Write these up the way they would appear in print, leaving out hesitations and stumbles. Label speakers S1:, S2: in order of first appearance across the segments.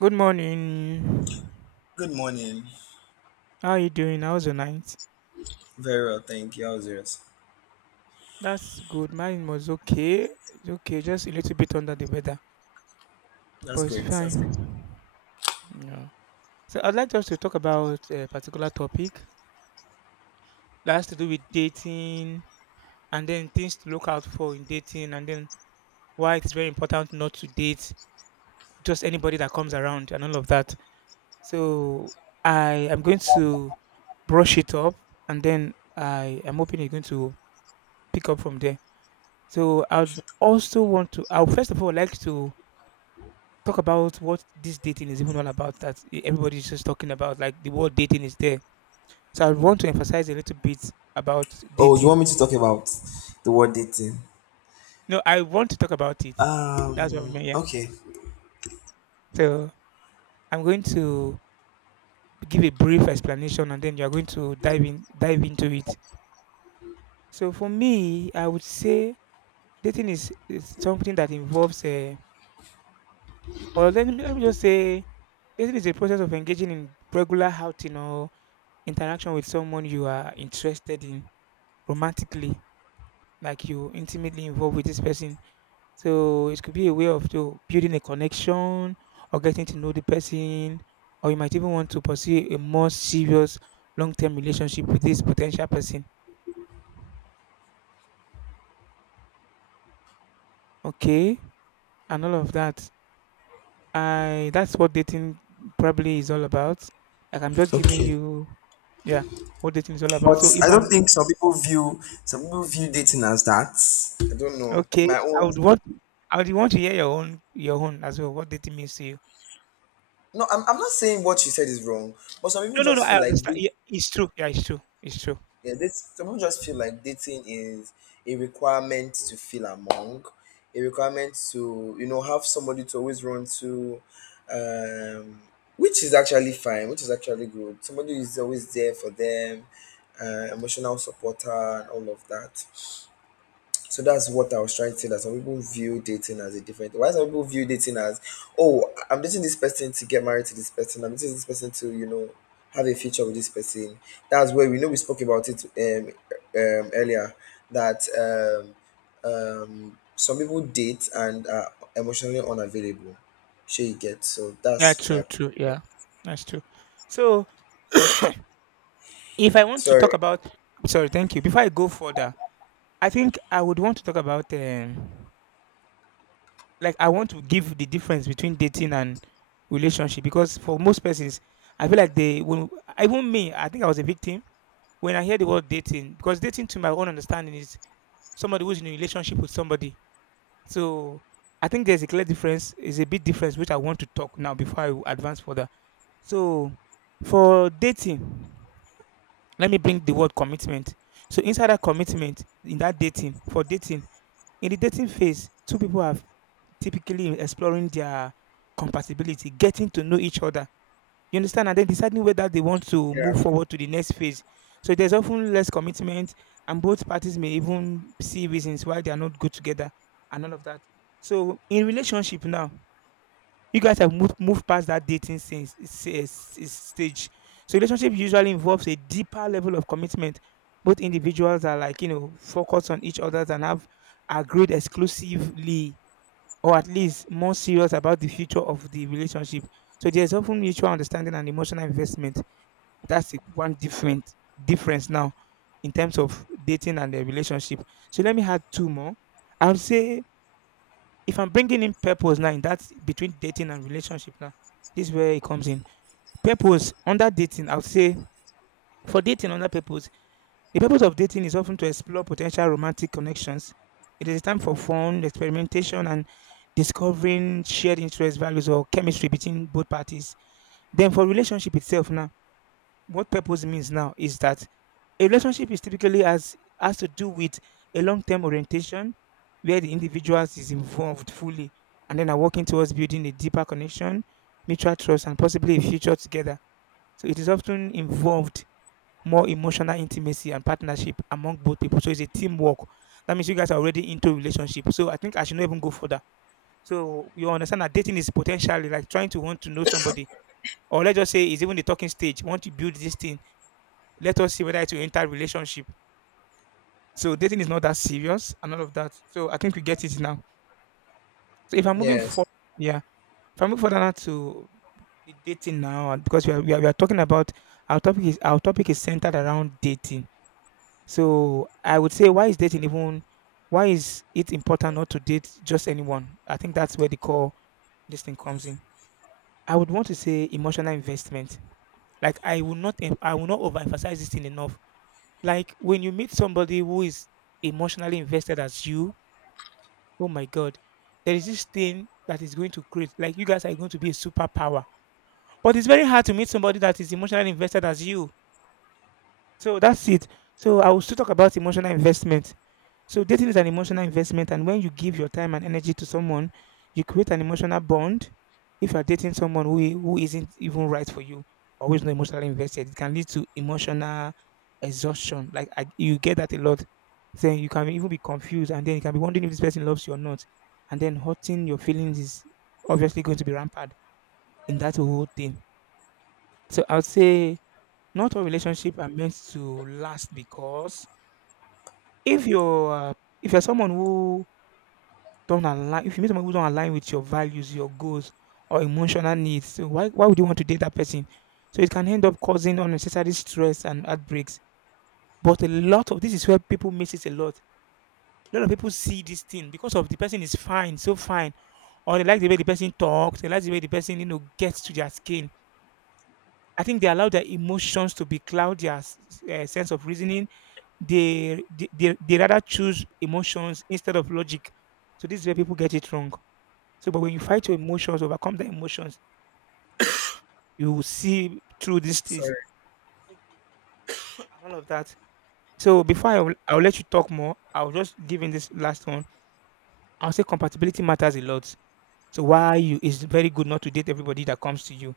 S1: Good morning.
S2: Good morning.
S1: How are you doing? How's your night?
S2: Very well, thank you. How's yours?
S1: That's good. Mine was okay. It's okay, just a little bit under the weather, but
S2: That's
S1: it's
S2: great. That's great.
S1: fine. Yeah. So I'd like us to talk about a particular topic that has to do with dating and then things to look out for in dating, and then why it's very important not to date just anybody that comes around and all of that. So I am going to brush it up, and then I am hoping you're going to pick up from there. So I'd also want to I'll first of all like to talk about what this dating is even all about, that everybody's just talking about, like the word dating is there. So I want to emphasize a little bit about
S2: Oh, you
S1: dating.
S2: want me to talk about the word dating?
S1: No, I want to talk about it. That's what I mean. Yeah.
S2: Okay,
S1: So I'm going to give a brief explanation, and then you're going to dive into it. So for me, I would say dating is something that involves or let me just say dating is a process of engaging in regular outing or interaction with someone you are interested in romantically, like you intimately involved with this person. So it could be a way of to building a connection or getting to know the person, or you might even want to pursue a more serious long-term relationship with this potential person. Okay, and all of that. I That's what dating probably is all about. Like I'm just giving
S2: okay.
S1: you, yeah, what dating is all about.
S2: But
S1: So if
S2: I don't
S1: I'm
S2: think some people view dating as that. I don't know.
S1: Okay,
S2: My
S1: I
S2: own.
S1: would want I would want to hear your own as well. What dating means to you?
S2: No, I'm not saying what you said is wrong, but some people
S1: No, no, no.
S2: just
S1: I
S2: feel like,
S1: understand. Yeah, it's true. Yeah, it's true. It's true.
S2: yeah, this some people just feel like dating is a requirement to feel among, a requirement to have somebody to always run to, um, which is actually fine, which is actually good. Somebody is always there for them, emotional supporter and all of that. So that's what I was trying to say, that some people view dating as a different why some people view dating as oh I- am dating this person to get married to this person. I'm dating this person to, have a future with this person. That's where we know, we spoke about it earlier, that some people date and are emotionally unavailable. Sure, you get. So
S1: Yeah,
S2: that's
S1: true,
S2: my
S1: true. Yeah, that's true. So if I want to talk
S2: sorry,
S1: about, sorry, thank you. Before I go further, I think I would want to talk about, like I want to give the difference between dating and relationship, because for most persons, I feel like even me, I think I was a victim when I hear the word dating, because dating, to my own understanding, is somebody who's in a relationship with somebody. So I think there's a clear difference, is a big difference, which I want to talk now before I advance further. So for dating, let me bring the word commitment. So inside that commitment, in that dating, for dating, in the dating phase, two people are typically exploring their compatibility, getting to know each other, you understand? And then deciding whether they want to
S2: yeah.
S1: move forward to the next phase. So there's often less commitment, and both parties may even see reasons why they are not good together and all of that. So in relationship now, you guys have moved past that stage. So relationship usually involves a deeper level of commitment. Both individuals are, like, you know, focused on each other and have agreed exclusively, or at least more serious about the future of the relationship. So there's often mutual understanding and emotional investment. That's the one different difference now in terms of dating and the relationship. So let me add two more. I would say if I'm bringing in purpose now, in that between dating and relationship now, this is where it comes in. Purpose under dating, I would say for dating under purpose the purpose of dating is often to explore potential romantic connections. It is a time for fun, experimentation, and discovering shared interests, values, or chemistry between both parties. Then, for relationship itself, now, what purpose means now is that a relationship is typically has to do with a long-term orientation, where the individuals is involved fully, and then are working towards building a deeper connection, mutual trust, and possibly a future together. So, it is often involved more emotional intimacy and partnership among both people. So it's a teamwork. That means you guys are already into relationship. So I think I should not even go further. So you understand that dating is potentially like trying to want to know somebody, or let's just say it's even the talking stage. Want to build this thing? Let us see whether it will enter relationship. So dating is not that serious and all of that. So I think we get it now. So if I'm moving
S2: Yes.
S1: forward, yeah, if I move further now to the dating now, and because we are we are talking about our topic is centered around dating. So I would say, why is dating even? Why is it important not to date just anyone? I think that's where the core this thing comes in. I would want to say emotional investment. Like I will not, I will not overemphasize this thing enough. Like when you meet somebody who is emotionally invested as you, oh my god, there is this thing that is going to create. Like you guys are going to be a superpower. But it's very hard to meet somebody that is emotionally invested as you. So that's it. So I will still talk about emotional investment. So dating is an emotional investment, and when you give your time and energy to someone, you create an emotional bond. If you are dating someone who isn't even right for you, always not emotionally invested, it can lead to emotional exhaustion. Like I, you get that a lot. Then you can even be confused, and then you can be wondering if this person loves you or not, and then hurting your feelings is obviously going to be rampant in that whole thing. So I would say not all relationships are meant to last because if you're uh, if you're someone who don't align if you meet someone who don't align with your values, your goals, or emotional needs, so why would you want to date that person? So it can end up causing unnecessary stress and heartbreaks. But a lot of this is where people miss it a lot. A lot of people see this thing because of the person is fine, so fine, or they like the way the person talks, they like the way the person, you know, gets to their skin. I think they allow their emotions to be cloud eh, sense of reasoning. They rather choose emotions instead of logic. So this is where people get it wrong. So, but when you fight your emotions, overcome the emotions, you will see through these things
S2: Sorry.
S1: and all of that. So, before I'll let you talk more, I'll just give in this last one. I'll say compatibility matters a lot. So, why you it's very good not to date everybody that comes to you.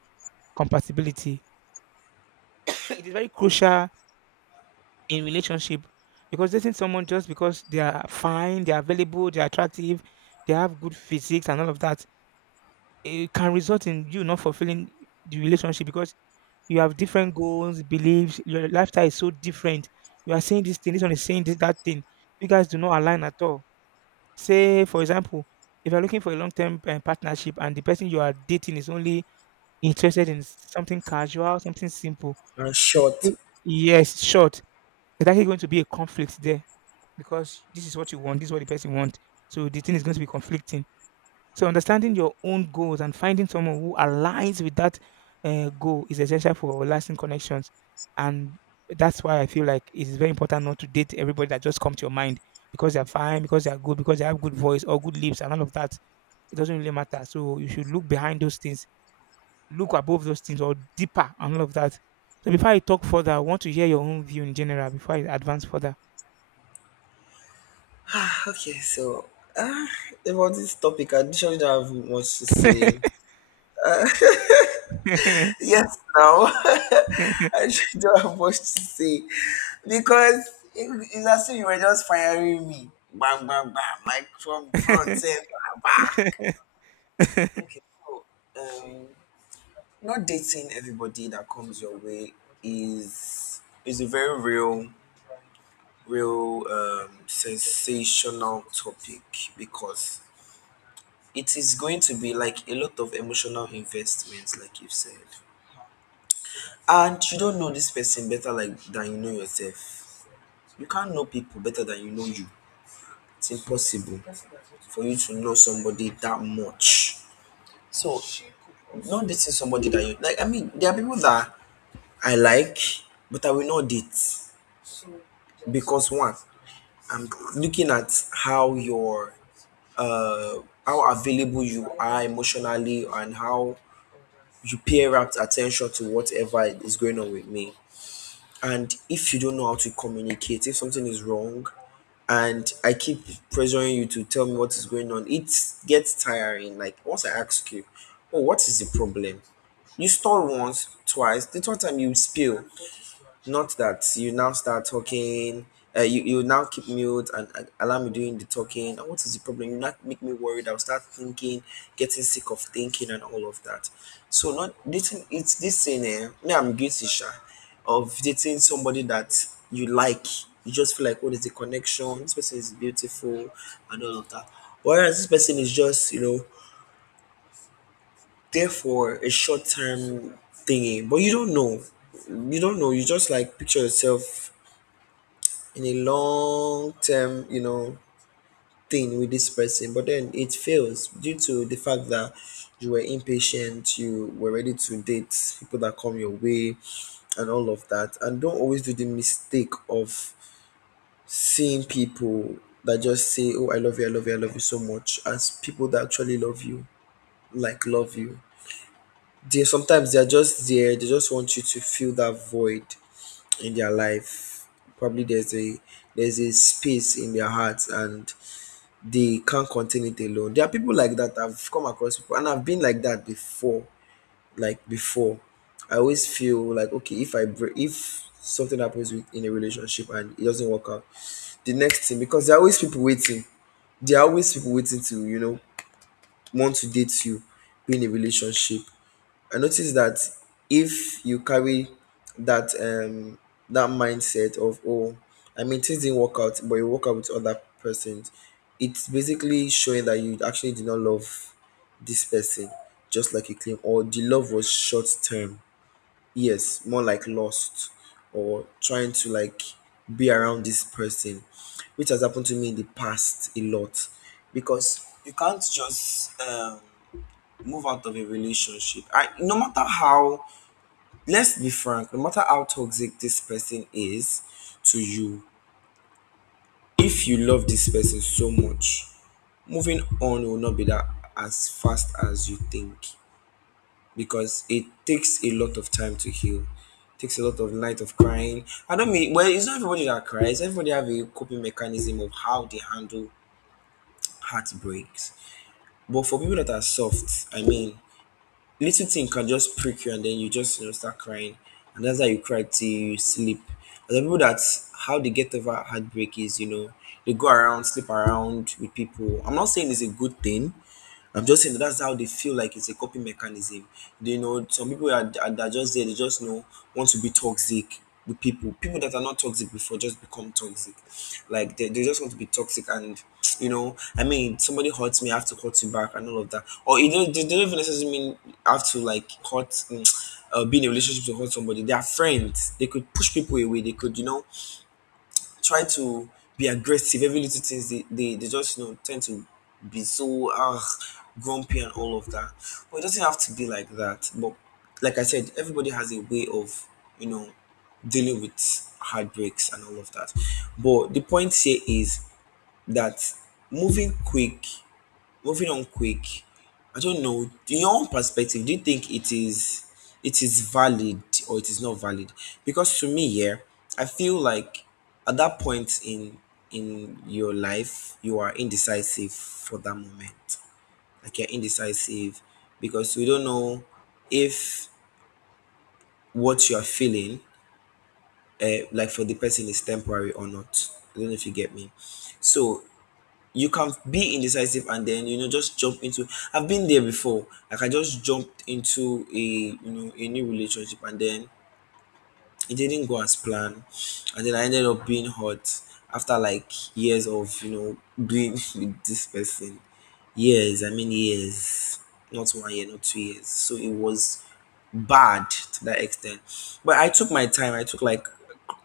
S1: Compatibility it is very crucial in relationship because dating someone just because they are fine, they are available, they are attractive, they have good physiques and all of that, it can result in you not fulfilling the relationship because you have different goals, beliefs. Your lifestyle is so different. You are saying this thing, this one is saying this, that thing. You guys do not align at all. Say, for example, if you're looking for a long term partnership and the person you are dating is only interested in something casual, something simple,
S2: And
S1: it's
S2: short.
S1: likely- yes, short, there's actually going to be a conflict there because this is what you want, this is what the person wants. So the thing is going to be conflicting, so understanding your own goals and finding someone who aligns with that goal is essential for lasting connections. And that's why I feel like it is very important not to date everybody that just comes to your mind because they're fine, because they're good, because they have good voice or good lips and all of that. It doesn't really matter. So you should look behind those things, look above those things or deeper and all of that. So before I talk further, I want to hear your own view in general before I advance further.
S2: Okay, so ah about this topic, I actually don't have much to say. Yes, now I actually don't have much to say because it's as if you were just firing me, bang, bang, bang, like from front, say, bang, bang. Okay, so um, not dating everybody that comes your way is a very real, real sensational topic because it is going to be like a lot of emotional investments, like you've said. And you don't know this person better, like, than you know yourself. You can't know people better than you know you. It's impossible for you to know somebody that much. So, not dating somebody that you like. I mean, there are people that I like, but I will not date, because one, I'm looking at how your uh how available you are emotionally and how you pay rapt attention to whatever is going on with me. And if you don't know how to communicate, if something is wrong, and I keep pressuring you to tell me what is going on, it gets tiring. Like, once I ask you, "Oh, what is the problem?" You stall once, twice. The third time you spill. Not that you now start talking, you now keep mute and allow me doing the talking. And what is the problem? You not make me worried. I'll start thinking, getting sick of thinking and all of that. So, not dating. It's this thing. Me, I'm guilty, sha, of dating somebody that you like. You just feel like, what is the connection? This person is beautiful and all of that. Whereas this person is just there for a short term thingy, but you don't know you just, like, picture yourself in a long term thing with this person, but then it fails due to the fact that you were impatient, you were ready to date people that come your way and all of that. And don't always do the mistake of seeing people that just say, "Oh, I love you, I love you, I love you so much," as people that actually love you, like love you. They, sometimes they're just there, they just want you to fill that void in their life. Probably there's a space in their hearts and they can't contain it alone. There are people like that. I've come across people, and I've been like that before. Like before, I always feel like, okay, if I break, if something happens with, in a relationship and it doesn't work out, the next thing, because there are always people waiting. There are always people waiting to want to date you, be in a relationship. I noticed that if you carry that mindset of, oh, I mean, things didn't work out, but you work out with other persons, it's basically showing that you actually did not love this person just like you claim, or the love was short term. Yes, more like lost, or trying to, like, be around this person, which has happened to me in the past a lot because you can't just move out of a relationship. I No matter how, let's be frank, no matter how toxic this person is to you, if you love this person so much, moving on will not be that as fast as you think because it takes a lot of time to heal. It takes a lot of night of crying. I don't mean, well, it's not everybody that cries. Everybody have a coping mechanism of how they handle heartbreaks. But for people that are soft, I mean, little thing can just prick you and then you just start crying, and that's how you cry till you sleep. And the people, that how they get over heartbreak is, they go around, sleep around with people. I'm not saying it's a good thing, I'm just saying that that's how they feel like, it's a coping mechanism. They know some people are that are just there, they just know want to be toxic with people. People that are not toxic before just become toxic. Like, they just want to be toxic, and I mean, somebody hurts me, I have to hurt you back and all of that. Or it don't they don't even necessarily mean I have to, like, hurt be in a relationship to hurt somebody. They are friends. They could push people away. They could try to be aggressive. Every little things, they just tend to be so grumpy and all of that. But it doesn't have to be like that. But, like I said, everybody has a way of you know dealing with heartbreaks and all of that. But the point here is that moving quick moving on quick, I don't know. In your own perspective, do you think it is valid, or it is not valid? Because to me, yeah, I feel like at that point in your life, you are indecisive for that moment. Like, you're indecisive because we don't know if what you are feeling, like, for the person, is temporary or not. I don't know if you get me. So, you can be indecisive and then, just jump into, I've been there before. Like, I just jumped into, a a new relationship, and then it didn't go as planned, and then I ended up being hurt after like years of being with this person. Years, I mean, years, not one year, not 2 years. So it was bad to that extent. But I took my time. I took like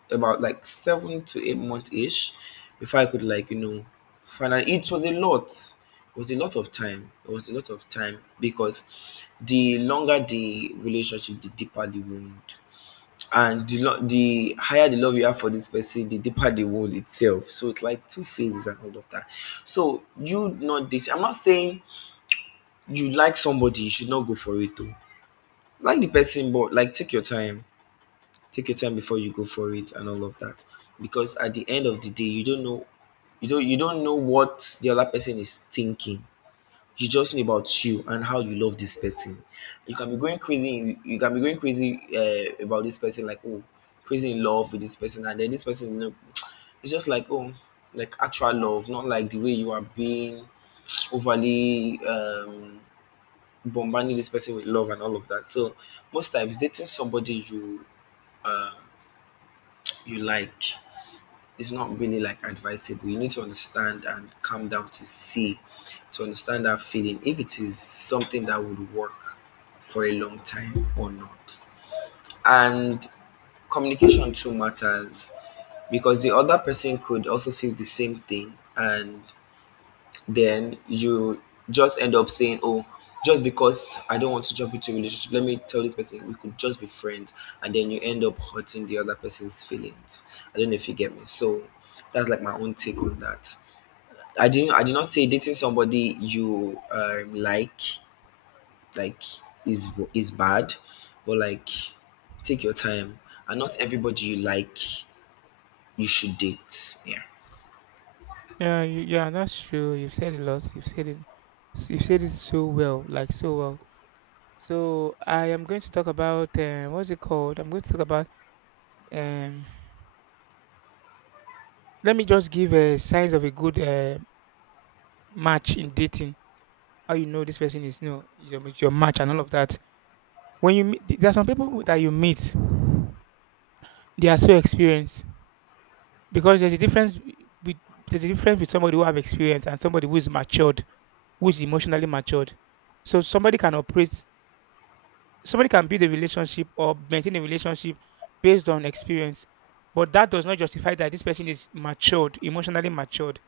S2: about like 7 to 8 months ish before I could, like, finally, it was a lot it was a lot of time it was a lot of time because the longer the relationship, the deeper the wound, and the higher the love you have for this person, the deeper the wound itself. So it's like two phases and all of that. So you not this I'm not saying, you like somebody, you should not go for it, though. Like, the person. But, like, take your time, take your time before you go for it and all of that, because at the end of the day you don't know what the other person is thinking. You just know about you and how you love this person. You can be going crazy, you can be going crazy, about this person, like, oh, crazy in love with this person, and then this person, it's just like, oh, like, actual love, not like the way you are being overly bombarding this person with love and all of that. So, most times, dating somebody you like, it's not really, like, advisable. You need to understand and calm down to see, to understand that feeling, if it is something that would work for a long time or not. And communication too matters because the other person could also feel the same thing, and then you just end up saying, "Oh, just because I don't want to jump into a relationship, let me tell this person we could just be friends," and then you end up hurting the other person's feelings. I don't know if you get me. So, that's like my own take on that. I did not say dating somebody you like is bad, but, like, take your time. And not everybody you like you should date. Yeah.
S1: Yeah, yeah, that's true. You've said a lot. You've said it. You've said it so well, like so well. So I am going to talk about what's it called? I'm going to talk about. Um, let me just give signs of a good match in dating. How you know this person is no, is is your match and all of that. When you meet, there are some people that you meet, they are so experienced because there's a difference with there's a difference with somebody who have experience and somebody who is matured, who is emotionally matured. So somebody can build a relationship or maintain a relationship based on experience, but that does not justify that this person is matured, emotionally matured.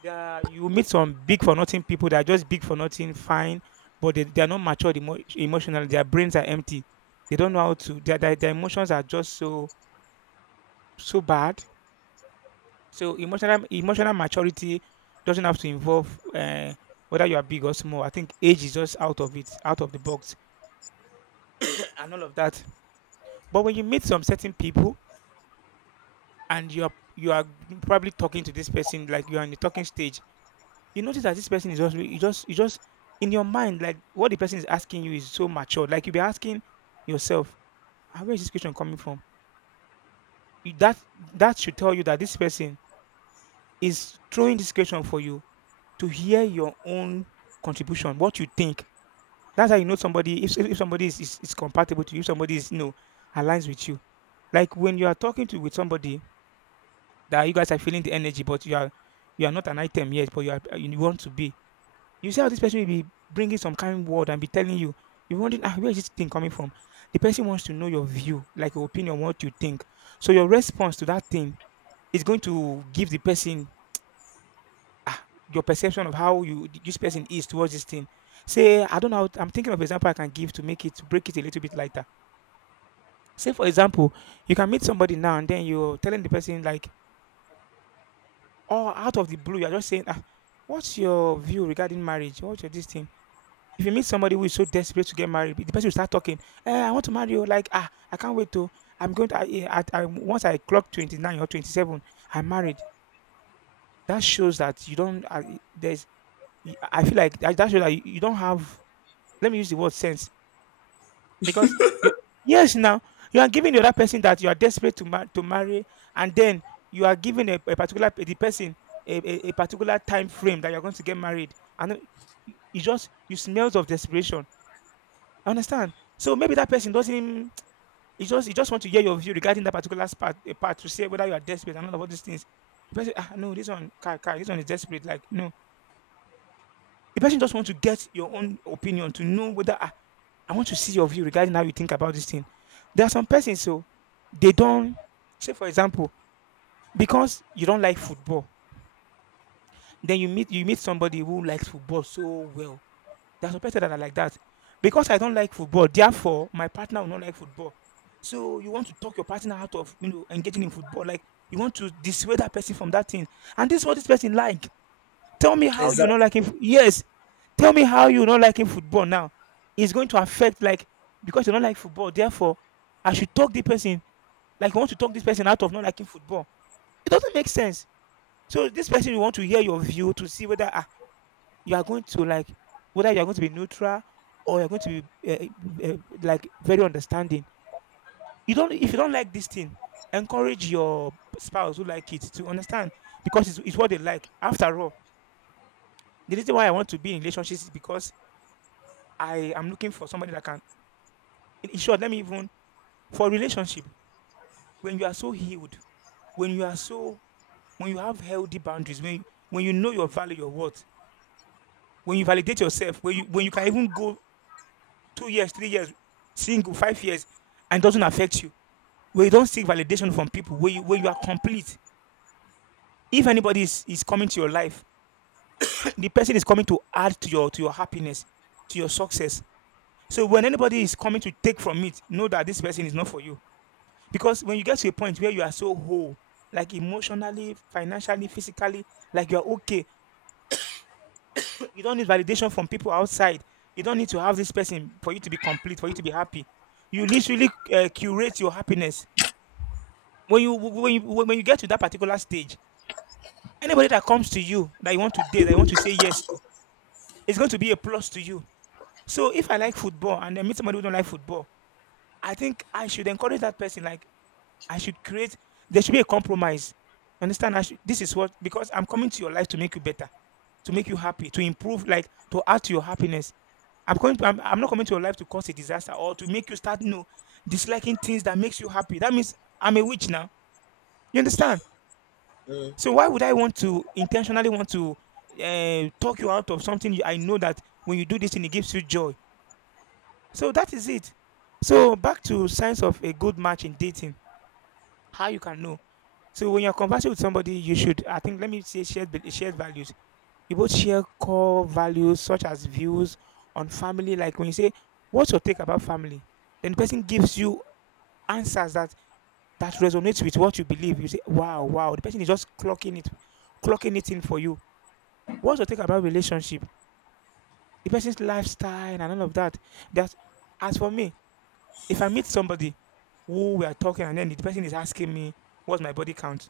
S1: You meet some big for nothing people that are just big for nothing, fine, but they are not matured emotionally. Their brains are empty. They don't know how to. Their emotions are just so bad. So emotional maturity doesn't have to involve whether you are big or small. I think age is just out of it, out of the box, and all of that. But when you meet some certain people and you are probably talking to this person like you are in the talking stage, you notice that this person is just you just in your mind, like what the person is asking you is so mature. Like you'll be asking yourself, "Ah, where is this question coming from?" You- That that should tell you that this person is throwing this question for you to hear your own contribution, what you think. That's how you know somebody, if somebody is compatible to you, if somebody is aligns with you. Like when you are talking to with somebody, that you guys are feeling the energy, but you are not an item yet, but you want to be. You see how this person will be bringing some kind word and be telling you. You're wondering, ah, where is this thing coming from? The person wants to know your view, like your opinion, what you think. So your response to that thing is going to give the person, ah, your perception of how you this person is towards this thing. Say, I don't know. I'm thinking of example I can give to make it to break it a little bit lighter. Say, for example, you can meet somebody now and then you're telling the person like, or out of the blue, you're just saying, ah, what's your view regarding marriage? What's your this thing? If you meet somebody who is so desperate to get married, the person will start talking, I want to marry you. Like, ah, I can't wait to, I'm going to, I, once I clock 29 or 27, I'm married. That shows that you don't, there's, I feel like that shows that you don't have, let me use the word sense. Because you, yes, now you are giving the other person that you are desperate to to marry, and then you are giving the person a particular time frame that you are going to get married, and it you just you smells of desperation. I understand. So maybe that person doesn't. He just want to hear your view regarding that particular part, part, to say whether you are desperate and all of these things. The person, ah, no, this one, kai, kai, this one is desperate. Like no, the person just want to get your own opinion to know whether, ah, I want to see your view regarding how you think about this thing. There are some persons, so they don't, say, for example, because you don't like football, then you meet somebody who likes football so well. There are some persons that are like that. Because I don't like football, therefore my partner will not like football. So you want to talk your partner out of, you know, engaging in football, like you want to dissuade that person from that thing. And this is what this person like. Tell me how you're not liking.
S2: Exactly.
S1: Yes, tell me how you're not liking football now. It's going to affect, like, because you don't like football. Therefore, I should talk the person, like you want to talk this person out of not liking football. It doesn't make sense. So this person, you want to hear your view to see whether, ah, you are going to like, whether you are going to be neutral, or you're going to be, like very understanding. You don't, if you don't like this thing, encourage your spouse who like it to understand, because it's what they like. After all, the reason why I want to be in relationships is because I am looking for somebody that can. In short, let me even, for relationship. When you are so healed, when you are so, when you have healthy boundaries, when you know your value, your worth, when you validate yourself, when you can even go 2 years, 3 years, single, 5 years, and it doesn't affect you. Where you don't seek validation from people, where you are complete. If anybody is coming to your life, the person is coming to add to your happiness, to your success. So when anybody is coming to take from it, know that this person is not for you. Because when you get to a point where you are so whole, like emotionally, financially, physically, like you are okay, you don't need validation from people outside. You don't need to have this person for you to be complete, for you to be happy. You literally curate your happiness. When you get to that particular stage, anybody that comes to you that you want to date, that you want to say yes to, it's going to be a plus to you. So if I like football and I meet somebody who don't like football, I think I should encourage that person. Like, I should create there should be a compromise. You understand? This is what, because I'm coming to your life to make you better, to make you happy, to improve, like to add to your happiness. I'm not coming to your life to cause a disaster or to make you start, you know, disliking things that makes you happy. That means I'm a witch now. You understand?
S2: Mm.
S1: So why would I want to intentionally want to, talk you out of something you, I know that when you do this thing it gives you joy. So that is it. So back to signs of a good match in dating. How you can know. So when you're conversing with somebody, you should, I think, let me say shared values. You both share core values such as views on family. Like when you say, "What's your take about family?" Then the person gives you answers that that resonates with what you believe. You say, "Wow, wow!" The person is just clocking it in for you. What's your take about relationship? The person's lifestyle and all of that. That, as for me, if I meet somebody who we are talking and then the person is asking me, "What's my body count?"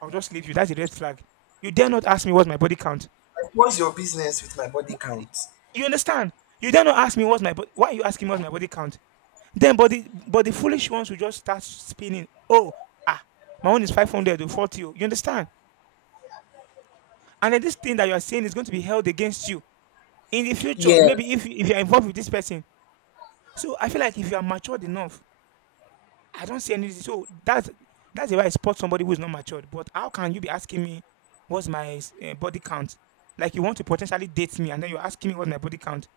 S1: I'll just leave you. That's a red flag. You dare not ask me what's my body count.
S2: Like, what's your business with my body
S1: Mo-
S2: count?
S1: You understand? You dare not ask me what's my body. Why are you asking what's my body count? Then, but the foolish ones will just start spinning. Oh, ah, my own is 500 or 40. Oh, you understand? And then this thing that you are saying is going to be held against you in the future. Maybe if,
S2: Yes.
S1: if you're involved with this person. So I feel like if you are matured enough, I don't see any. So that's the way I spot somebody who is not matured. But how can you be asking me what's my, body count? Like you want to potentially date me, and then you're asking me what's my body count.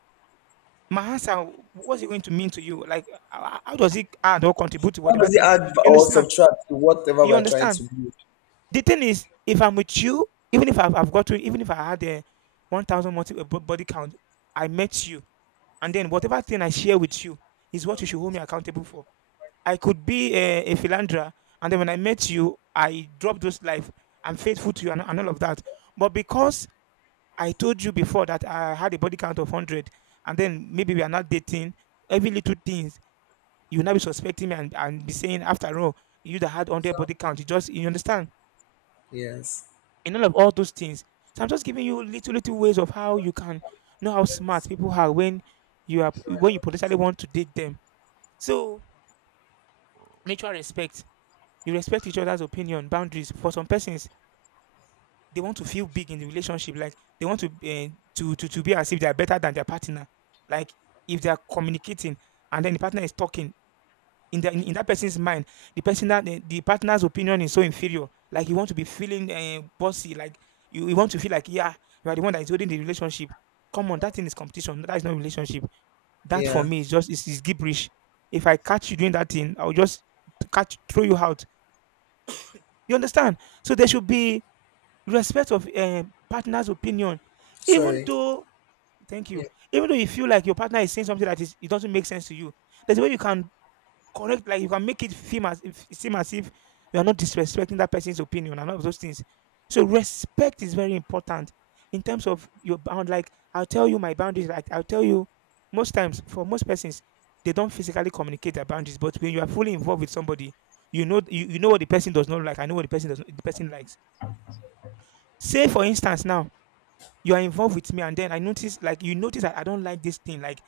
S1: My answer, what's it going to mean to you? Like, how does it add or contribute to
S2: How
S1: whatever
S2: does it
S1: thing?
S2: add
S1: You
S2: or
S1: understand?
S2: subtract to whatever
S1: You
S2: we're trying to
S1: understand?
S2: build?
S1: The thing is, if I'm with you, even if I've, I've got to, even if I had a 1,000 multiple body count, I met you, and then whatever thing I share with you is what you should hold me accountable for. I could be a philanderer, and then when I met you, I dropped those life. I'm faithful to you, and all of that. But because I told you before that I had a body count of 100, and then maybe we are not dating, every little things, you will not be suspecting me and be saying, after all, you that had 100 body count. You just you understand
S2: Yes.
S1: in all of all those things. So I'm just giving you little ways of how you can know how smart people are when you potentially want to date them. So mutual respect, you respect each other's opinion, boundaries. For some persons, they want to feel big in the relationship, like they want to to be as if they are better than their partner. Like, if they are communicating and then the partner is talking, in that person's mind, the person, that the partner's opinion is so inferior. Like, you want to be feeling bossy, like you want to feel like, yeah, you are the one that is holding the relationship. Come on, that thing is competition, that is not relationship. That, for
S2: Yeah.
S1: me, is just is gibberish if I catch you doing that thing, I'll just catch throw you out, you understand. So there should be respect of, partner's opinion, even
S2: Sorry.
S1: though— Thank you.
S2: Yeah.
S1: Even though you feel like your partner is saying something that is, it doesn't make sense to you, there's a way you can correct, like you can make it seem as if, you are not disrespecting that person's opinion and all of those things. So respect is very important in terms of your bound. Like, I'll tell you my boundaries. Like, I'll tell you, most times, for most persons, they don't physically communicate their boundaries. But when you are fully involved with somebody, you know, you know what the person does not like. I know what the person does not, the person likes. Say, for instance, now you are involved with me, and then I notice, like, you notice that I don't like this thing. Like,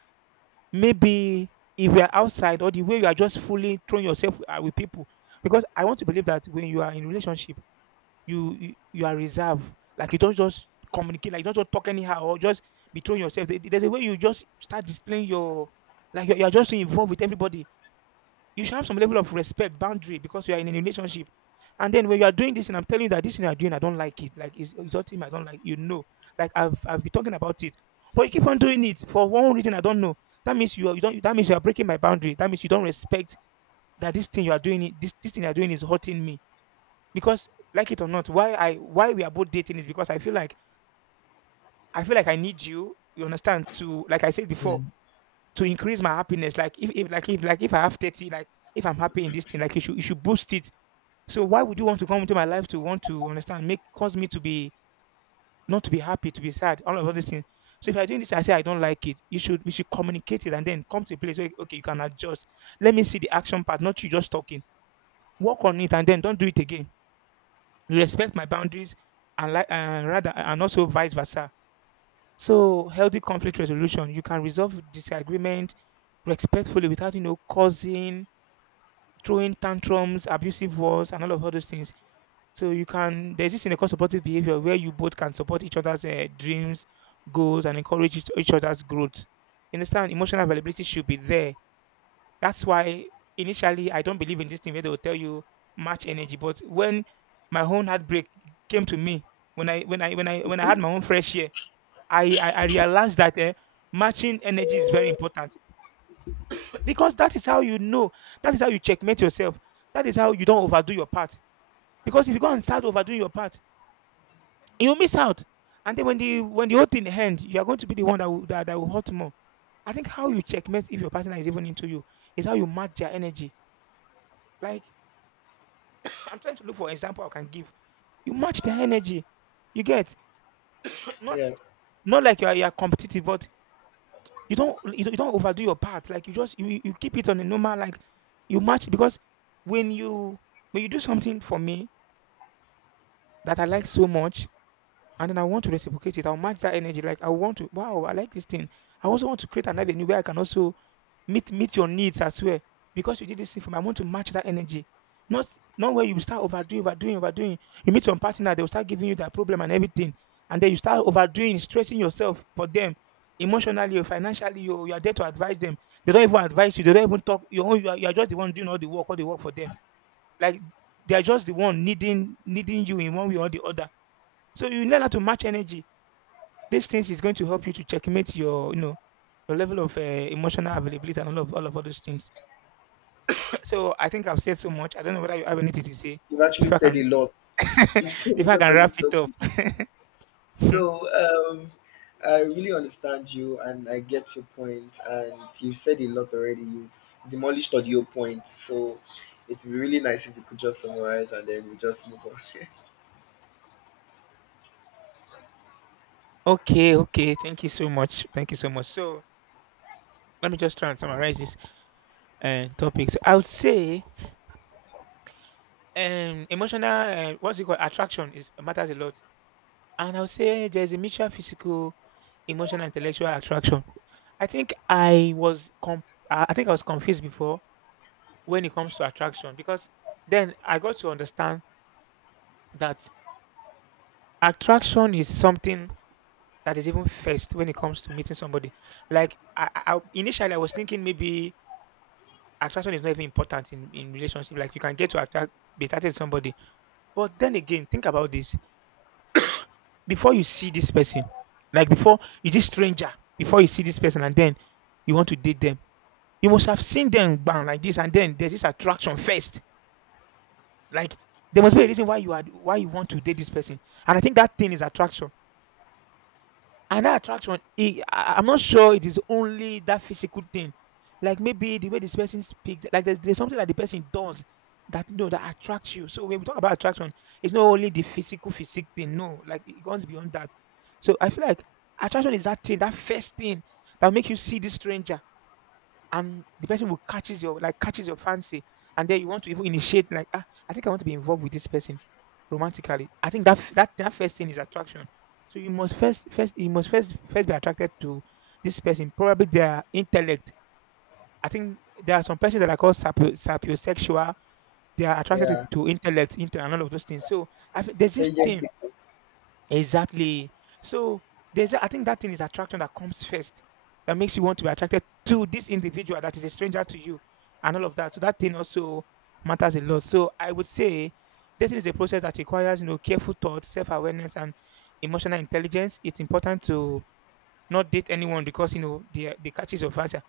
S1: maybe if you are outside, or the way you are just fully throwing yourself with people, because I want to believe that when you are in relationship, you are reserved. Like, you don't just communicate, like, you don't just talk anyhow or just be throwing yourself. There's a way you just start displaying your— like you're just so involved with everybody, you should have some level of respect, boundary, because you are in a relationship. And then when you are doing this, and I'm telling you that this thing you are doing, I don't like it. Like, it's exalting, I don't like. You know, like, I've been talking about it, but you keep on doing it for one reason, I don't know. That means you are, you don't. That means you are breaking my boundary. That means you don't respect that this thing you are doing. This thing you are doing is hurting me, because, like it or not, why we are both dating is because I feel like, I need you. You understand? To, like I said
S2: Yeah.
S1: before, to increase my happiness. Like, if, if I have 30, like if I'm happy in this thing, like you should, boost it. So why would you want to come into my life to want to understand, make, cause me to be, not to be happy, to be sad, all of all these things. So if you're doing this, I say I don't like it. You should We should communicate it, and then come to a place where, okay, you can adjust. Let me see the action part, not you just talking. Work on it, and then don't do it again. Respect my boundaries and, like, rather, and also vice versa. So, healthy conflict resolution, you can resolve disagreement respectfully without, you know, causing, throwing tantrums, abusive words, and all of all those things. So you can, there's this in a supportive behavior, where you both can support each other's dreams, goals, and encourage each other's growth. You understand? Emotional availability should be there. That's why, initially, I don't believe in this thing where they will tell you, match energy. But when my own heartbreak came to me, when I had my own fresh year, I realized that matching energy is very important, because that is how you know. That is how you checkmate yourself. That is how you don't overdo your part. Because if you go and start overdoing your part, you'll miss out. And then, when the whole thing ends, you are going to be the one that that will hurt more. I think how you checkmate if your partner is even into you is how you match their energy. Like, I'm trying to look for example I can give. You match their energy. You get not,
S2: Yeah.
S1: you are competitive, but you don't overdo your part. Like, you just, you keep it on a normal, like, you match. Because when you do something for me that I like so much, and then I want to reciprocate it, I'll match that energy. Like, I want to— wow, I like this thing. I also want to create an avenue where I can also meet your needs as well. Because you did this thing for me, I want to match that energy. Not, where you start overdoing, overdoing, overdoing. You meet some partner, they will start giving you that problem and everything, and then you start overdoing, stressing yourself for them, emotionally or financially. You are there to advise them. They don't even advise you. They don't even talk. You own, you are just the one doing all the work, for them. Like, they are just the one needing you in one way or the other. So you learn how to match energy. These things is going to help you to checkmate your, you know, your level of emotional availability, and all of all of all those things. So, I think I've said so much. I don't know whether you have anything to say
S2: You've actually
S1: before I
S2: said
S1: can
S2: a lot. You've said a
S1: before I
S2: lot
S1: can
S2: on
S1: wrap
S2: this
S1: it up.
S2: topic. So, I really understand you, and I get your point, and you've said a lot already. You've demolished all your point. So it'd be really nice if we could just summarize and then we just move on.
S1: Okay, okay. Thank you so much. Thank you so much. So, let me just try and summarize this topic. So, I would say emotional, what's it called, attraction is, matters a lot, and I would say there's a mutual physical, emotional, intellectual attraction. I think I was com- I think I was confused before when it comes to attraction, because then I got to understand that attraction is something that is even first when it comes to meeting somebody. Like, initially, I was thinking maybe attraction is not even important in relationship. Like, you can get to attract be attracted to somebody. But then again, think about this. Before you see this person, like, before you, this stranger, before you see this person, and then you want to date them, you must have seen them bang like this, and then there's this attraction first. Like, there must be a reason why you are why you want to date this person. And I think that thing is attraction. And that attraction, I'm not sure it is only that physical thing. Like, maybe the way this person speaks, like, there's something that the person does, that, no, that attracts you. So, when we talk about attraction, it's not only the physical physique thing. No, like, it goes beyond that. So I feel like attraction is that thing, that first thing, that make you see this stranger, and the person will catches your, like, catches your fancy, and then you want to even initiate, like, ah, I think I want to be involved with this person romantically. I think that that first thing is attraction. So you must, first be attracted to this person, probably their intellect. I think there are some persons that are called sapiosexual. They are attracted to,
S2: Yeah.
S1: intellect, into and all of those things, so I, think there's this
S2: Intelligent
S1: thing.
S2: people.
S1: Exactly. So there's a— I think that thing is attraction that comes first, that makes you want to be attracted to this individual that is a stranger to you, and all of that. So that thing also matters a lot. So I would say dating is a process that requires, you know, careful thought, self-awareness, and emotional intelligence. It's important to not date anyone because, you know, the catches of answer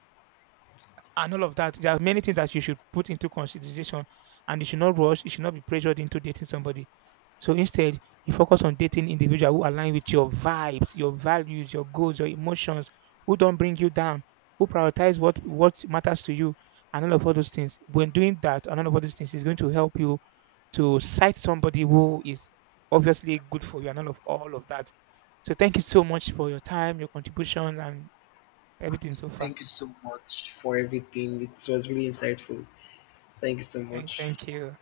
S1: and all of that. There are many things that you should put into consideration, and you should not rush, you should not be pressured into dating somebody. So instead, you focus on dating individual who align with your vibes, your values, your goals, your emotions, who don't bring you down, who prioritize what matters to you, and all of all those things. When doing that, and all of all those things is going to help you to cite somebody who is obviously good for you, and all of that. So, thank you so much for your time, your contribution, and everything so far.
S2: Thank you so much for everything. It was really insightful. Thank you so much.
S1: Thank you.